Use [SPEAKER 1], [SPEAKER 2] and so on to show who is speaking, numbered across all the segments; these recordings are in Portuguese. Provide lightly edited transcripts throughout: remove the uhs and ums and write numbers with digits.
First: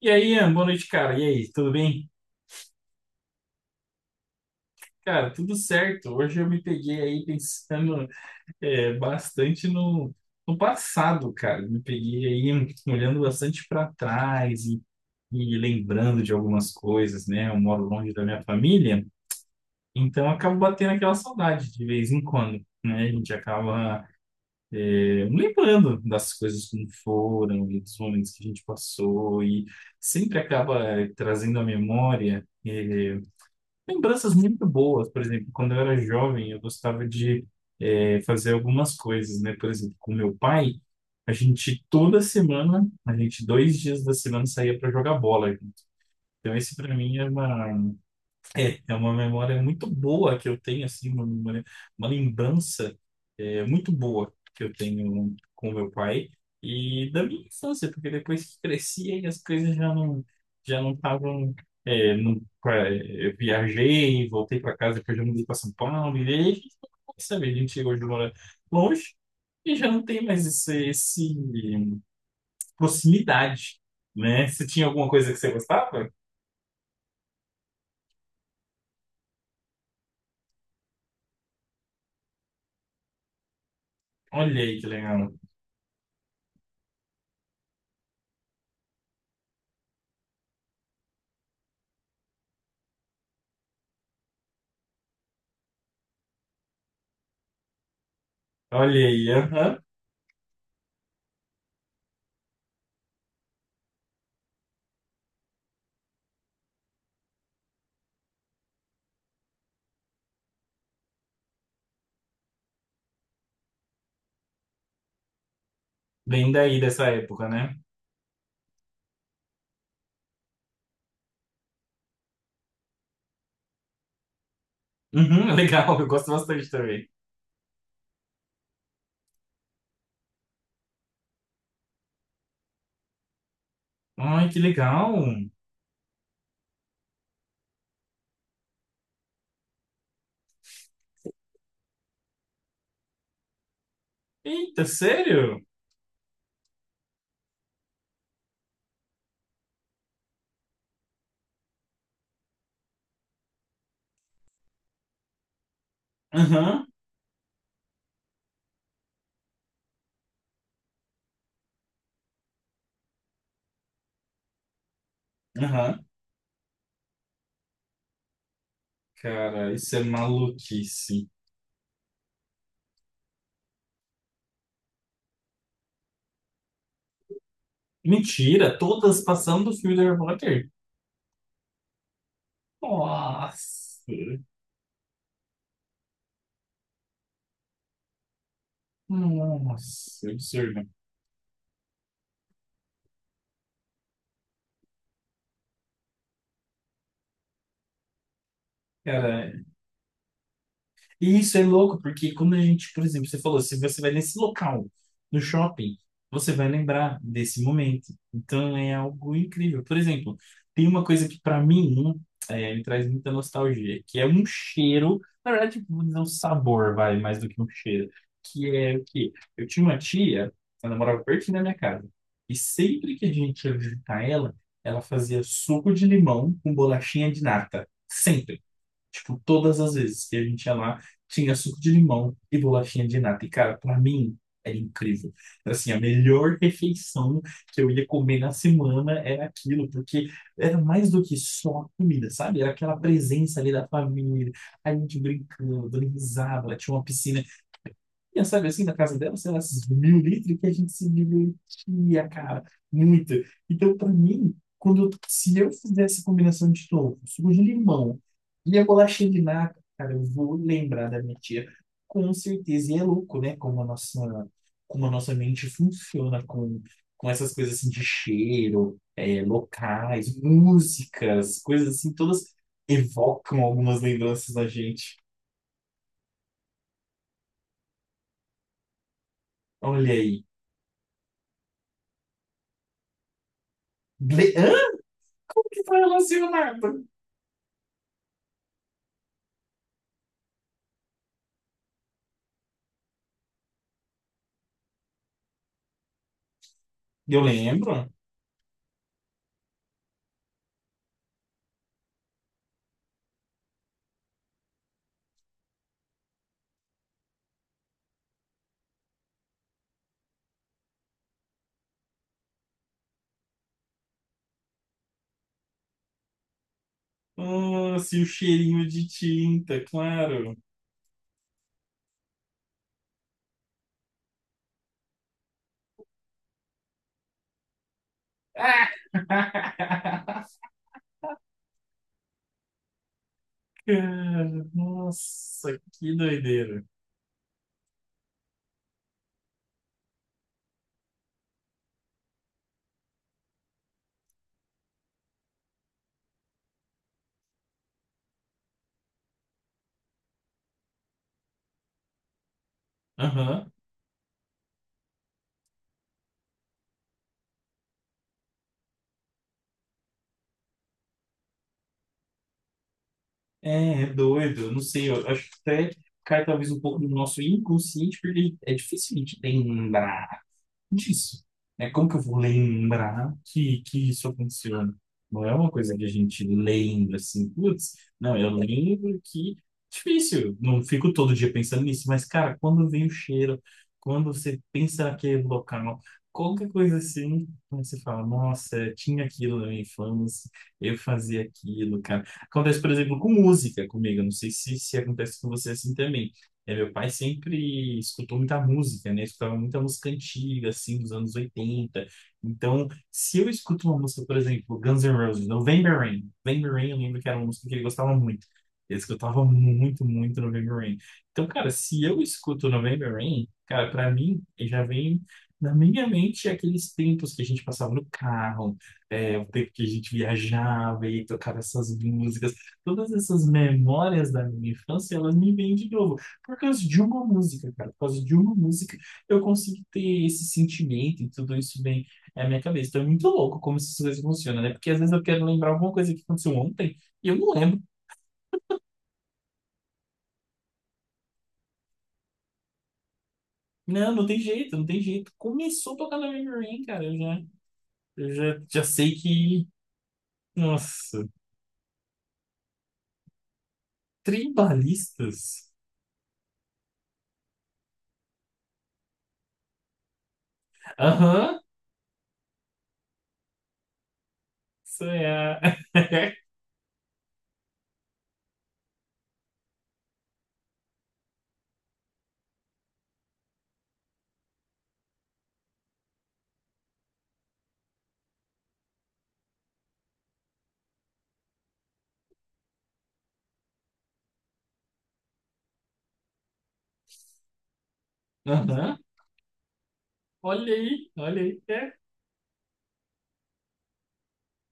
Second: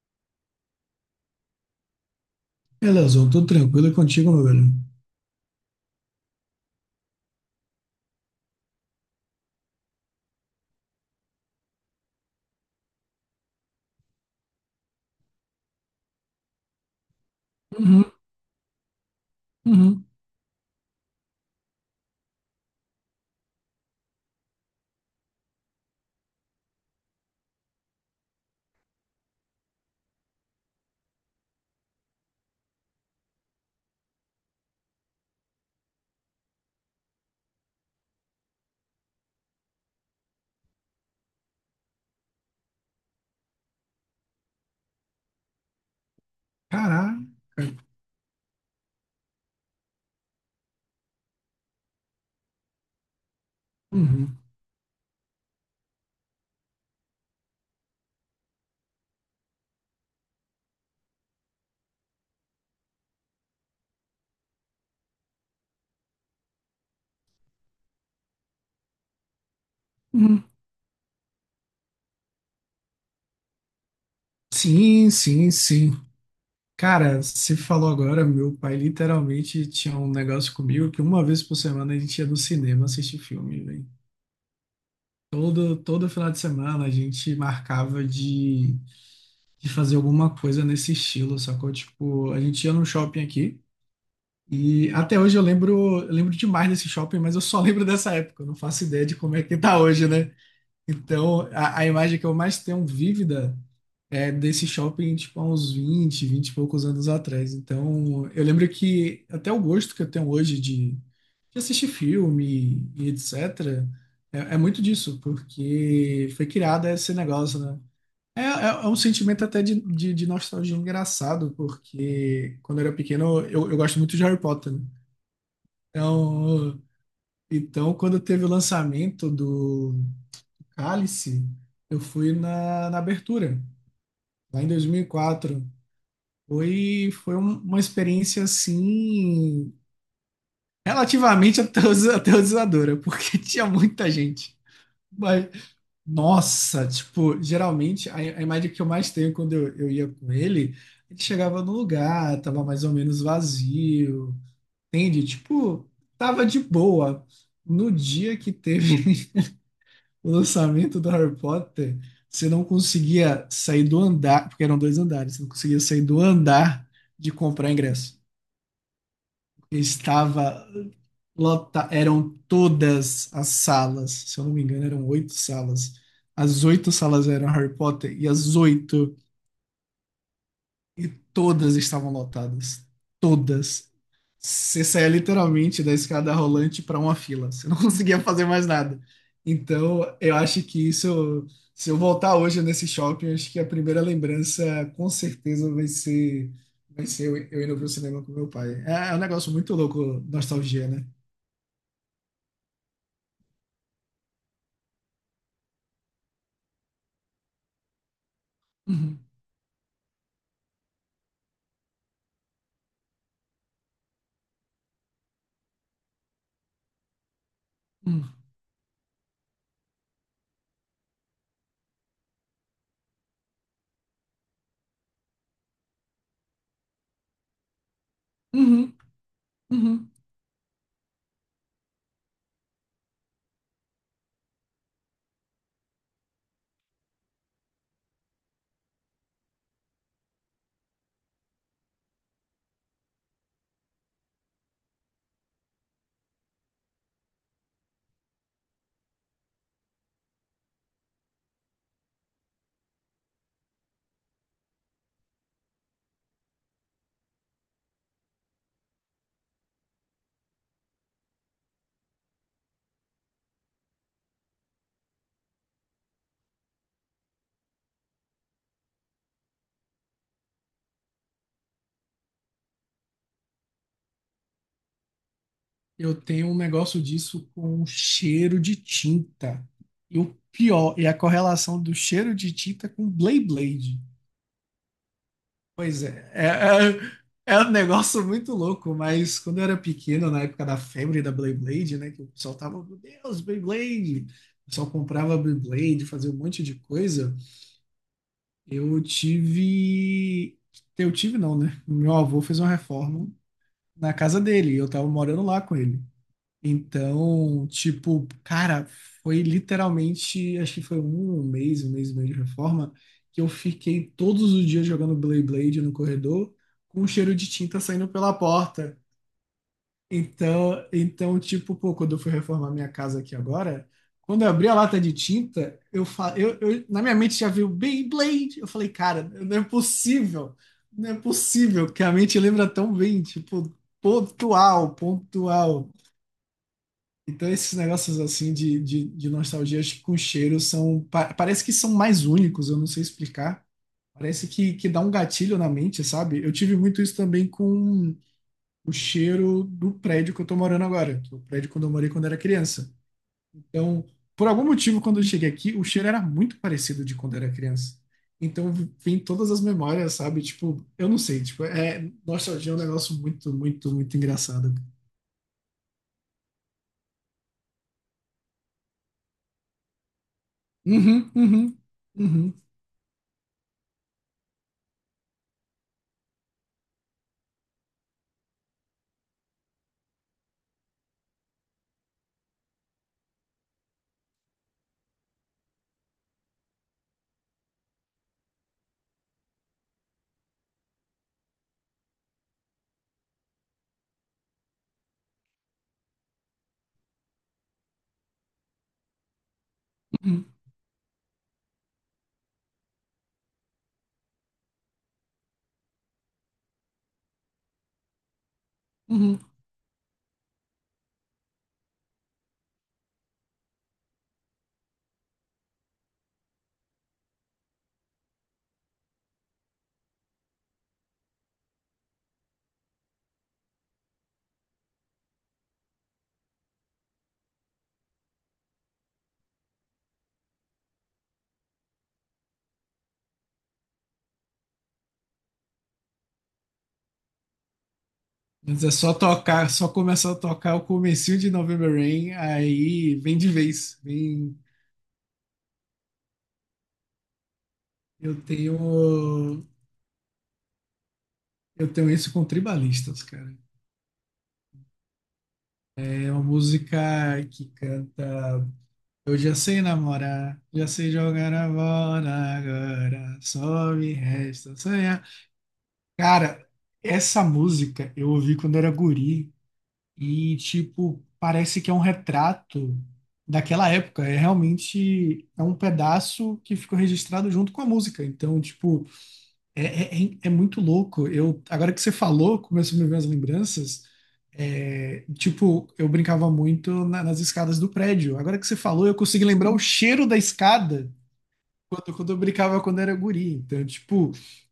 [SPEAKER 1] E aí, Ian, boa noite, cara. E aí, tudo bem?
[SPEAKER 2] Beleza, tudo tranquilo e contigo, meu velho.
[SPEAKER 1] Cara, tudo certo. Hoje eu me peguei aí pensando bastante no passado, cara. Me peguei aí olhando bastante para trás e lembrando de algumas coisas, né? Eu moro
[SPEAKER 2] Uhum,
[SPEAKER 1] longe da minha família,
[SPEAKER 2] uhum.
[SPEAKER 1] então eu acabo batendo aquela saudade de vez em quando, né? A gente acaba lembrando das coisas como foram e dos momentos que a gente passou e sempre acaba trazendo à memória. Lembranças muito boas, por exemplo, quando eu era jovem, eu gostava de fazer algumas coisas, né? Por exemplo, com meu pai, a gente toda semana, a gente 2 dias da semana saía para jogar bola junto. Então, esse para mim
[SPEAKER 2] Caraca.
[SPEAKER 1] é uma é uma memória muito boa que eu tenho, assim, uma memória, uma lembrança muito boa
[SPEAKER 2] Uhum,
[SPEAKER 1] que eu tenho com meu pai e da minha infância, porque depois que cresci, aí as coisas já não estavam. Eu viajei, voltei para casa, depois já mudei para São Paulo, e aí pode a gente hoje mora longe e já não tem
[SPEAKER 2] uhum.
[SPEAKER 1] mais esse proximidade, né? Você tinha alguma
[SPEAKER 2] Sim,
[SPEAKER 1] coisa que você
[SPEAKER 2] sim, sim.
[SPEAKER 1] gostava?
[SPEAKER 2] Cara, você falou agora, meu pai literalmente tinha um negócio comigo que uma vez por semana a gente ia no cinema assistir filme, velho.
[SPEAKER 1] Olha aí que legal.
[SPEAKER 2] Todo final de semana a gente marcava de fazer alguma coisa nesse estilo, sacou? Tipo, a gente ia num shopping aqui e até hoje eu lembro demais desse shopping, mas eu só lembro dessa época, eu não faço ideia
[SPEAKER 1] Olha
[SPEAKER 2] de
[SPEAKER 1] aí,
[SPEAKER 2] como é que
[SPEAKER 1] aham.
[SPEAKER 2] tá hoje, né? Então, a imagem que eu mais tenho vívida é desse shopping, tipo, há uns 20 e poucos anos atrás. Então, eu lembro que até o gosto que eu tenho hoje de assistir filme e etc., é muito disso, porque foi
[SPEAKER 1] Bem daí
[SPEAKER 2] criado
[SPEAKER 1] dessa
[SPEAKER 2] esse
[SPEAKER 1] época,
[SPEAKER 2] negócio,
[SPEAKER 1] né?
[SPEAKER 2] né? É um sentimento até de nostalgia engraçado, porque quando eu era pequeno, eu gosto muito de Harry Potter, né?
[SPEAKER 1] Uhum, legal, eu gosto bastante
[SPEAKER 2] Então,
[SPEAKER 1] também.
[SPEAKER 2] então, quando teve o lançamento do Cálice, eu fui na abertura,
[SPEAKER 1] Ai, que
[SPEAKER 2] lá em dois mil e
[SPEAKER 1] legal!
[SPEAKER 2] quatro. Foi uma experiência, assim, relativamente aterrorizadora, porque tinha muita gente.
[SPEAKER 1] Eita,
[SPEAKER 2] Mas,
[SPEAKER 1] sério?
[SPEAKER 2] nossa, tipo, geralmente, a imagem que eu mais tenho quando eu ia com ele, ele chegava no lugar, tava mais ou menos vazio, entende? Tipo, tava de
[SPEAKER 1] Aham,
[SPEAKER 2] boa. No dia que teve o lançamento do Harry Potter, você não conseguia sair do andar, porque eram dois andares, você não conseguia sair
[SPEAKER 1] aham.
[SPEAKER 2] do andar de comprar ingresso.
[SPEAKER 1] Cara, isso é
[SPEAKER 2] Estava
[SPEAKER 1] maluquice.
[SPEAKER 2] lota, eram todas as salas, se eu não me engano, eram oito salas. As oito salas eram Harry Potter e as
[SPEAKER 1] Mentira,
[SPEAKER 2] oito,
[SPEAKER 1] todas passando do filme do Harry Potter.
[SPEAKER 2] e todas estavam lotadas. Todas.
[SPEAKER 1] Nossa,
[SPEAKER 2] Você saía literalmente da escada rolante para uma fila. Você não conseguia fazer mais nada. Então,
[SPEAKER 1] nossa,
[SPEAKER 2] eu acho
[SPEAKER 1] absurdo.
[SPEAKER 2] que isso, se eu voltar hoje nesse shopping, eu acho que a primeira lembrança com certeza vai ser, vai ser eu indo pro cinema com meu pai. É um negócio
[SPEAKER 1] Cara,
[SPEAKER 2] muito louco, nostalgia, né?
[SPEAKER 1] e isso é louco, porque quando a gente, por exemplo, você falou, se você vai nesse local, no shopping, você vai lembrar desse momento. Então é
[SPEAKER 2] Uhum,
[SPEAKER 1] algo incrível. Por exemplo, tem uma coisa que para mim me traz muita nostalgia, que é um cheiro, na verdade, vou dizer um sabor, vai, mais do que um cheiro,
[SPEAKER 2] uhum,
[SPEAKER 1] que é o quê? Eu tinha uma tia, ela morava pertinho da minha casa, e sempre que a gente ia visitar ela, ela fazia suco de limão com bolachinha de nata. Sempre.
[SPEAKER 2] uhum,
[SPEAKER 1] Tipo, todas as
[SPEAKER 2] uhum.
[SPEAKER 1] vezes que a gente ia lá, tinha suco de limão e bolachinha de nata. E, cara, pra mim, era incrível. Assim, a melhor refeição que eu ia comer na semana era aquilo, porque era mais do que só a comida, sabe? Era aquela presença ali da família, a gente brincando, dando risada, lá tinha uma piscina. E eu sabe assim, na casa dela, sei lá, esses mil litros que a gente se divertia, cara, muito. Então, pra mim, se eu fizesse combinação de tofu, suco de limão e a bolachinha de nata cara, eu vou lembrar da minha tia, com certeza. E é louco, né? Como a nossa mente funciona com essas coisas assim de cheiro, locais, músicas, coisas assim, todas evocam algumas lembranças da gente.
[SPEAKER 2] Eu tenho um negócio disso com cheiro de tinta.
[SPEAKER 1] Olha
[SPEAKER 2] E o
[SPEAKER 1] aí.
[SPEAKER 2] pior é a correlação do cheiro de tinta com Beyblade.
[SPEAKER 1] Hã? Que foi
[SPEAKER 2] Pois é,
[SPEAKER 1] relacionado.
[SPEAKER 2] é um negócio muito louco, mas quando eu era pequeno, na época da febre da Beyblade, né, que o pessoal tava, meu Deus, Beyblade! O pessoal comprava Beyblade, fazia um monte de coisa.
[SPEAKER 1] Eu lembro.
[SPEAKER 2] Eu tive. Eu tive, não, né? Meu avô fez uma reforma na casa dele e eu tava morando lá com ele. Então, tipo, cara, foi literalmente, acho que foi um mês e meio de reforma, que eu fiquei todos os dias jogando Blade Blade no corredor, com um cheiro de tinta
[SPEAKER 1] Ah,
[SPEAKER 2] saindo
[SPEAKER 1] se o
[SPEAKER 2] pela
[SPEAKER 1] cheirinho
[SPEAKER 2] porta.
[SPEAKER 1] de tinta, claro.
[SPEAKER 2] Então, tipo, pô, quando eu fui reformar minha casa aqui agora, quando eu abri a lata de tinta, eu na minha mente já veio Beyblade. Eu falei,
[SPEAKER 1] Ah!
[SPEAKER 2] cara, não é possível, não é possível que a mente lembra tão bem, tipo,
[SPEAKER 1] Cara,
[SPEAKER 2] pontual,
[SPEAKER 1] nossa,
[SPEAKER 2] pontual.
[SPEAKER 1] que doideira.
[SPEAKER 2] Então, esses negócios assim de nostalgias com cheiro são, parece que são mais únicos, eu não sei explicar. Parece que dá um gatilho na mente, sabe? Eu tive muito isso também com o cheiro do prédio que eu tô morando agora, que é o prédio quando eu morei quando era criança.
[SPEAKER 1] Aham.
[SPEAKER 2] Então, por algum motivo, quando eu cheguei aqui, o cheiro era muito parecido de quando era criança. Então, vem todas as memórias, sabe? Tipo, eu não sei, tipo, é, nostalgia é um negócio muito, muito,
[SPEAKER 1] É
[SPEAKER 2] muito
[SPEAKER 1] doido. Eu
[SPEAKER 2] engraçado.
[SPEAKER 1] não sei, eu acho que até cai talvez um pouco do nosso inconsciente, porque é difícil a gente lembrar.
[SPEAKER 2] Uhum,
[SPEAKER 1] disso,
[SPEAKER 2] uhum,
[SPEAKER 1] né? Como que eu vou
[SPEAKER 2] uhum,
[SPEAKER 1] lembrar que isso aconteceu? Não é uma coisa que a gente lembra assim, putz, não, eu lembro que difícil, não fico todo dia pensando nisso, mas cara, quando vem o cheiro, quando você pensa naquele local, qualquer coisa assim, você fala, nossa, eu tinha aquilo na minha infância, eu fazia aquilo, cara. Acontece, por exemplo, com música comigo, eu não sei se acontece com você assim também. É, meu pai sempre escutou muita música, né? Escutava muita música
[SPEAKER 2] uhum,
[SPEAKER 1] antiga, assim, dos anos 80. Então, se eu escuto uma música, por exemplo, Guns N' Roses, November Rain. November Rain, eu lembro que era uma música que ele gostava muito. Ele
[SPEAKER 2] uhum.
[SPEAKER 1] escutava muito, muito November Rain. Então, cara, se eu escuto November Rain, cara, pra mim, ele já vem na minha mente aqueles tempos que a gente passava no carro, o tempo que a gente viajava e tocava essas músicas. Todas essas memórias da minha infância, elas me vêm de novo. Por causa de uma música, cara. Por causa de uma música, eu consigo ter esse sentimento e tudo isso vem na minha cabeça. Então é muito louco como essas coisas funcionam, né? Porque às vezes eu quero lembrar alguma coisa que aconteceu ontem e eu não lembro.
[SPEAKER 2] Mas é só tocar, só começar a tocar o comecinho de November Rain, aí vem de vez.
[SPEAKER 1] Não, não tem
[SPEAKER 2] Vem.
[SPEAKER 1] jeito, não tem jeito. Começou a tocar na Memory Lane, cara. Eu já, eu
[SPEAKER 2] Eu
[SPEAKER 1] já, já sei
[SPEAKER 2] tenho
[SPEAKER 1] que. Nossa,
[SPEAKER 2] eu tenho isso com tribalistas, cara.
[SPEAKER 1] tribalistas?
[SPEAKER 2] É uma música que canta: "Eu já sei namorar, já sei jogar
[SPEAKER 1] Aham,
[SPEAKER 2] a bola, agora só me resta
[SPEAKER 1] isso
[SPEAKER 2] sonhar".
[SPEAKER 1] é.
[SPEAKER 2] Cara, essa música eu ouvi quando era guri. E, tipo, parece que é um retrato daquela época. Realmente é um pedaço que ficou registrado junto com a música. Então, tipo, é muito louco. Eu, agora que você falou, começou a me ver as lembranças. É, tipo, eu brincava muito nas escadas do prédio. Agora que você
[SPEAKER 1] Aham,
[SPEAKER 2] falou, eu consegui lembrar o cheiro da
[SPEAKER 1] olha aí,
[SPEAKER 2] escada
[SPEAKER 1] olha aí. É.
[SPEAKER 2] quando eu brincava quando era guri. Então, tipo,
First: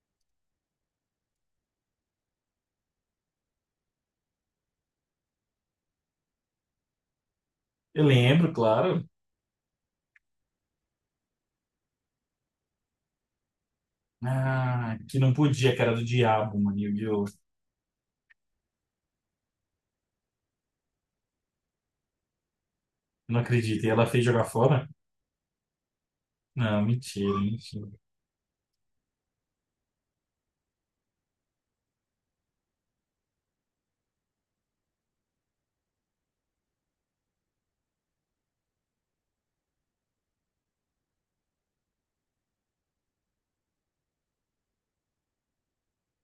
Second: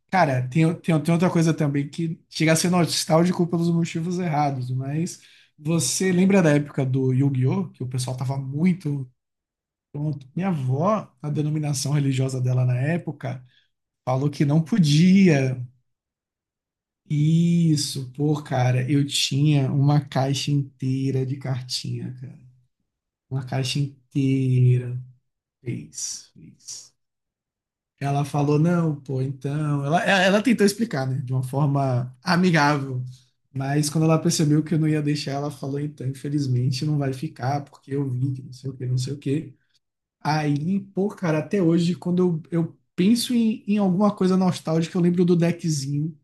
[SPEAKER 2] cara, tem outra coisa também que chega a ser nostálgico pelos motivos errados, mas você lembra da época do Yu-Gi-Oh? Que o
[SPEAKER 1] Eu
[SPEAKER 2] pessoal tava
[SPEAKER 1] lembro, claro.
[SPEAKER 2] muito pronto. Minha avó, a denominação religiosa dela na época, falou que não
[SPEAKER 1] Ah, que não
[SPEAKER 2] podia.
[SPEAKER 1] podia, que era do diabo, mano. Yu-Gi-Oh!
[SPEAKER 2] Isso, pô, cara, eu tinha uma caixa inteira de cartinha, cara.
[SPEAKER 1] Não
[SPEAKER 2] Uma caixa
[SPEAKER 1] acredito. E ela fez jogar fora?
[SPEAKER 2] inteira. Fez,
[SPEAKER 1] Não,
[SPEAKER 2] fez.
[SPEAKER 1] mentira, mentira.
[SPEAKER 2] Ela falou, não, pô, então. Ela tentou explicar, né? De uma forma amigável. Mas quando ela percebeu que eu não ia deixar, ela falou, então, infelizmente não vai ficar, porque eu vi que não sei o que, não sei o que. Aí, pô, cara, até hoje, quando eu penso em alguma coisa nostálgica, eu lembro do deckzinho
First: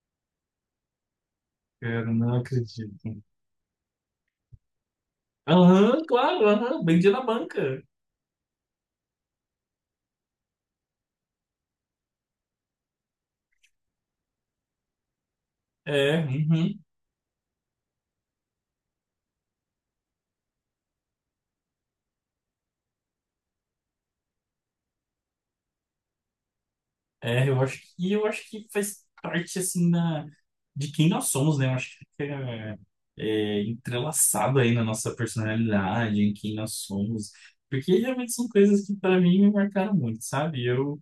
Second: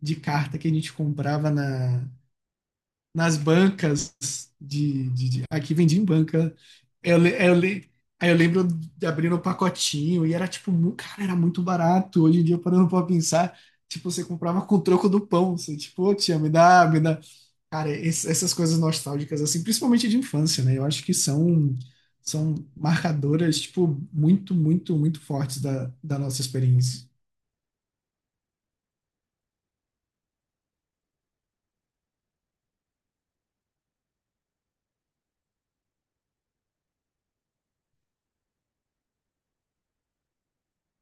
[SPEAKER 2] de carta que a gente comprava
[SPEAKER 1] Cara,
[SPEAKER 2] na,
[SPEAKER 1] não acredito.
[SPEAKER 2] nas bancas aqui vendia
[SPEAKER 1] Aham,
[SPEAKER 2] em
[SPEAKER 1] claro,
[SPEAKER 2] banca.
[SPEAKER 1] aham, bem dia
[SPEAKER 2] Eu,
[SPEAKER 1] na
[SPEAKER 2] le- eu,
[SPEAKER 1] banca.
[SPEAKER 2] le- aí eu lembro de abrir o pacotinho e era tipo, cara, era muito barato. Hoje em dia, parando pra pensar, tipo, você comprava com o troco do pão. Você, tipo, "Ô,
[SPEAKER 1] É,
[SPEAKER 2] tia, me
[SPEAKER 1] uhum.
[SPEAKER 2] dá, me dá". Cara, essas coisas nostálgicas, assim, principalmente de infância, né? Eu acho que são, marcadoras, tipo, muito, muito, muito fortes da nossa experiência.
[SPEAKER 1] É, eu acho que faz parte assim da, de quem nós somos, né? Eu acho que é entrelaçado aí na nossa personalidade, em quem nós somos. Porque realmente são coisas que para mim me marcaram muito, sabe? Eu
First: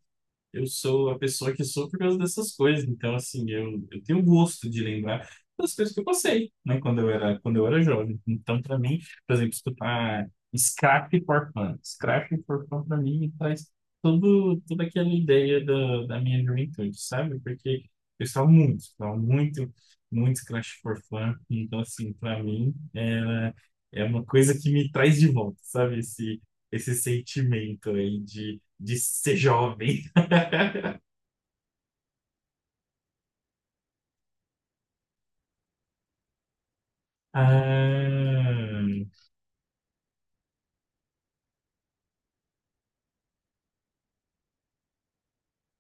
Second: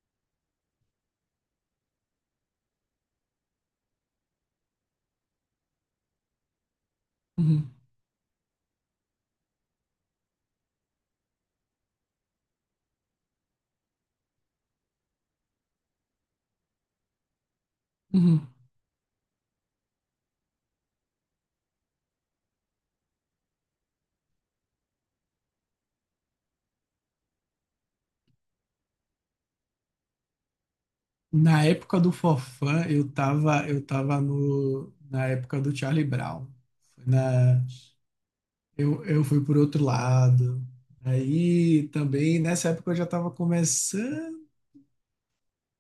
[SPEAKER 1] Eu sou a pessoa que sou por causa dessas coisas. Então, assim, eu tenho gosto de lembrar das coisas que eu passei, né? Quando eu era, quando eu
[SPEAKER 2] Uhum,
[SPEAKER 1] era jovem. Então, para mim, por exemplo, escutar Scrap for Fun. Scrap for Fun, para mim, traz todo, toda aquela ideia da minha juventude, sabe? Porque eu
[SPEAKER 2] uhum.
[SPEAKER 1] estava muito, muito Scrap for Fun. Então, assim, para mim, era, é uma coisa que me traz de volta, sabe? Esse sentimento aí de ser jovem.
[SPEAKER 2] Na época do Forfã, eu tava no, na época do Charlie Brown. Foi Na,
[SPEAKER 1] Ah,
[SPEAKER 2] eu fui por outro lado. Aí também, nessa época, eu já estava começando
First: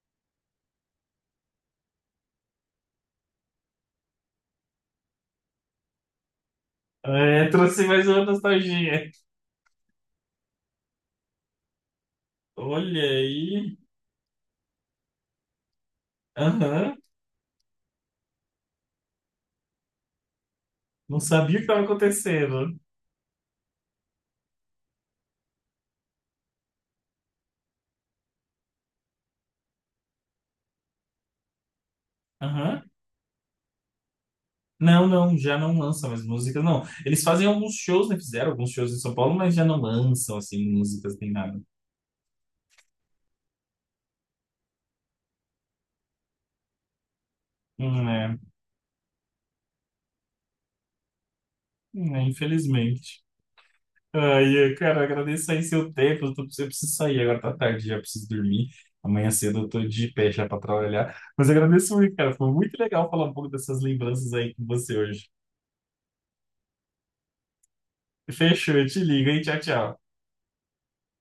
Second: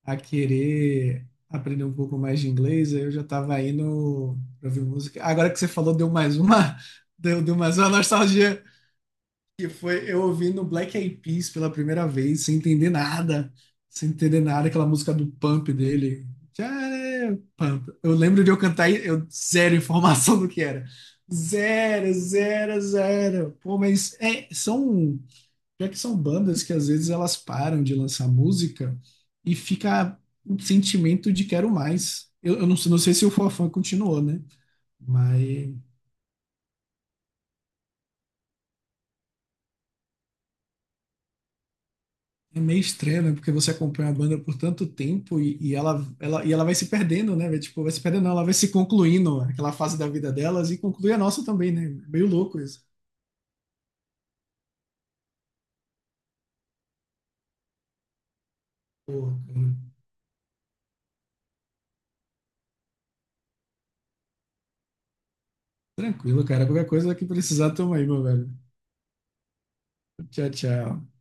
[SPEAKER 2] a querer aprender um pouco mais de inglês, aí eu já estava indo para ouvir música. Agora que você falou, deu mais uma, deu,
[SPEAKER 1] é,
[SPEAKER 2] deu mais
[SPEAKER 1] trouxe
[SPEAKER 2] uma
[SPEAKER 1] mais uma
[SPEAKER 2] nostalgia,
[SPEAKER 1] nostalgia.
[SPEAKER 2] que foi eu ouvindo Black Eyed Peas pela primeira vez, sem entender
[SPEAKER 1] Olha
[SPEAKER 2] nada,
[SPEAKER 1] aí.
[SPEAKER 2] sem entender nada, aquela música do Pump dele. Já
[SPEAKER 1] Aham.
[SPEAKER 2] é Pump. Eu lembro de eu cantar e eu zero informação do que era.
[SPEAKER 1] Não sabia o que estava
[SPEAKER 2] Zero,
[SPEAKER 1] acontecendo.
[SPEAKER 2] zero, zero. Pô, mas é, são, já que são bandas que às vezes elas param de lançar música e fica um sentimento de quero mais. Eu não,
[SPEAKER 1] Aham.
[SPEAKER 2] não sei se o Fofão continuou, né?
[SPEAKER 1] Não, não, já
[SPEAKER 2] Mas
[SPEAKER 1] não lançam mais músicas, não. Eles fazem alguns shows, né? Fizeram alguns shows em São Paulo, mas já não lançam, assim, músicas nem nada.
[SPEAKER 2] é meio estranho, né? Porque você acompanha a banda por tanto tempo e ela vai se perdendo, né? Vai, tipo, vai se perdendo, não,
[SPEAKER 1] É.
[SPEAKER 2] ela vai se concluindo aquela fase da vida delas e conclui a nossa também, né?
[SPEAKER 1] É,
[SPEAKER 2] Meio louco isso.
[SPEAKER 1] infelizmente. Ai, cara, agradeço aí seu tempo. Eu preciso sair agora, tá tarde, já preciso dormir. Amanhã
[SPEAKER 2] Porra,
[SPEAKER 1] cedo eu tô
[SPEAKER 2] cara.
[SPEAKER 1] de pé já pra trabalhar. Mas eu agradeço muito, cara. Foi muito legal falar um pouco dessas lembranças aí com você hoje.
[SPEAKER 2] Tranquilo, cara. Qualquer coisa que precisar, tamo aí, meu velho.
[SPEAKER 1] Fechou, eu te ligo, hein? Tchau, tchau.
[SPEAKER 2] Tchau, tchau.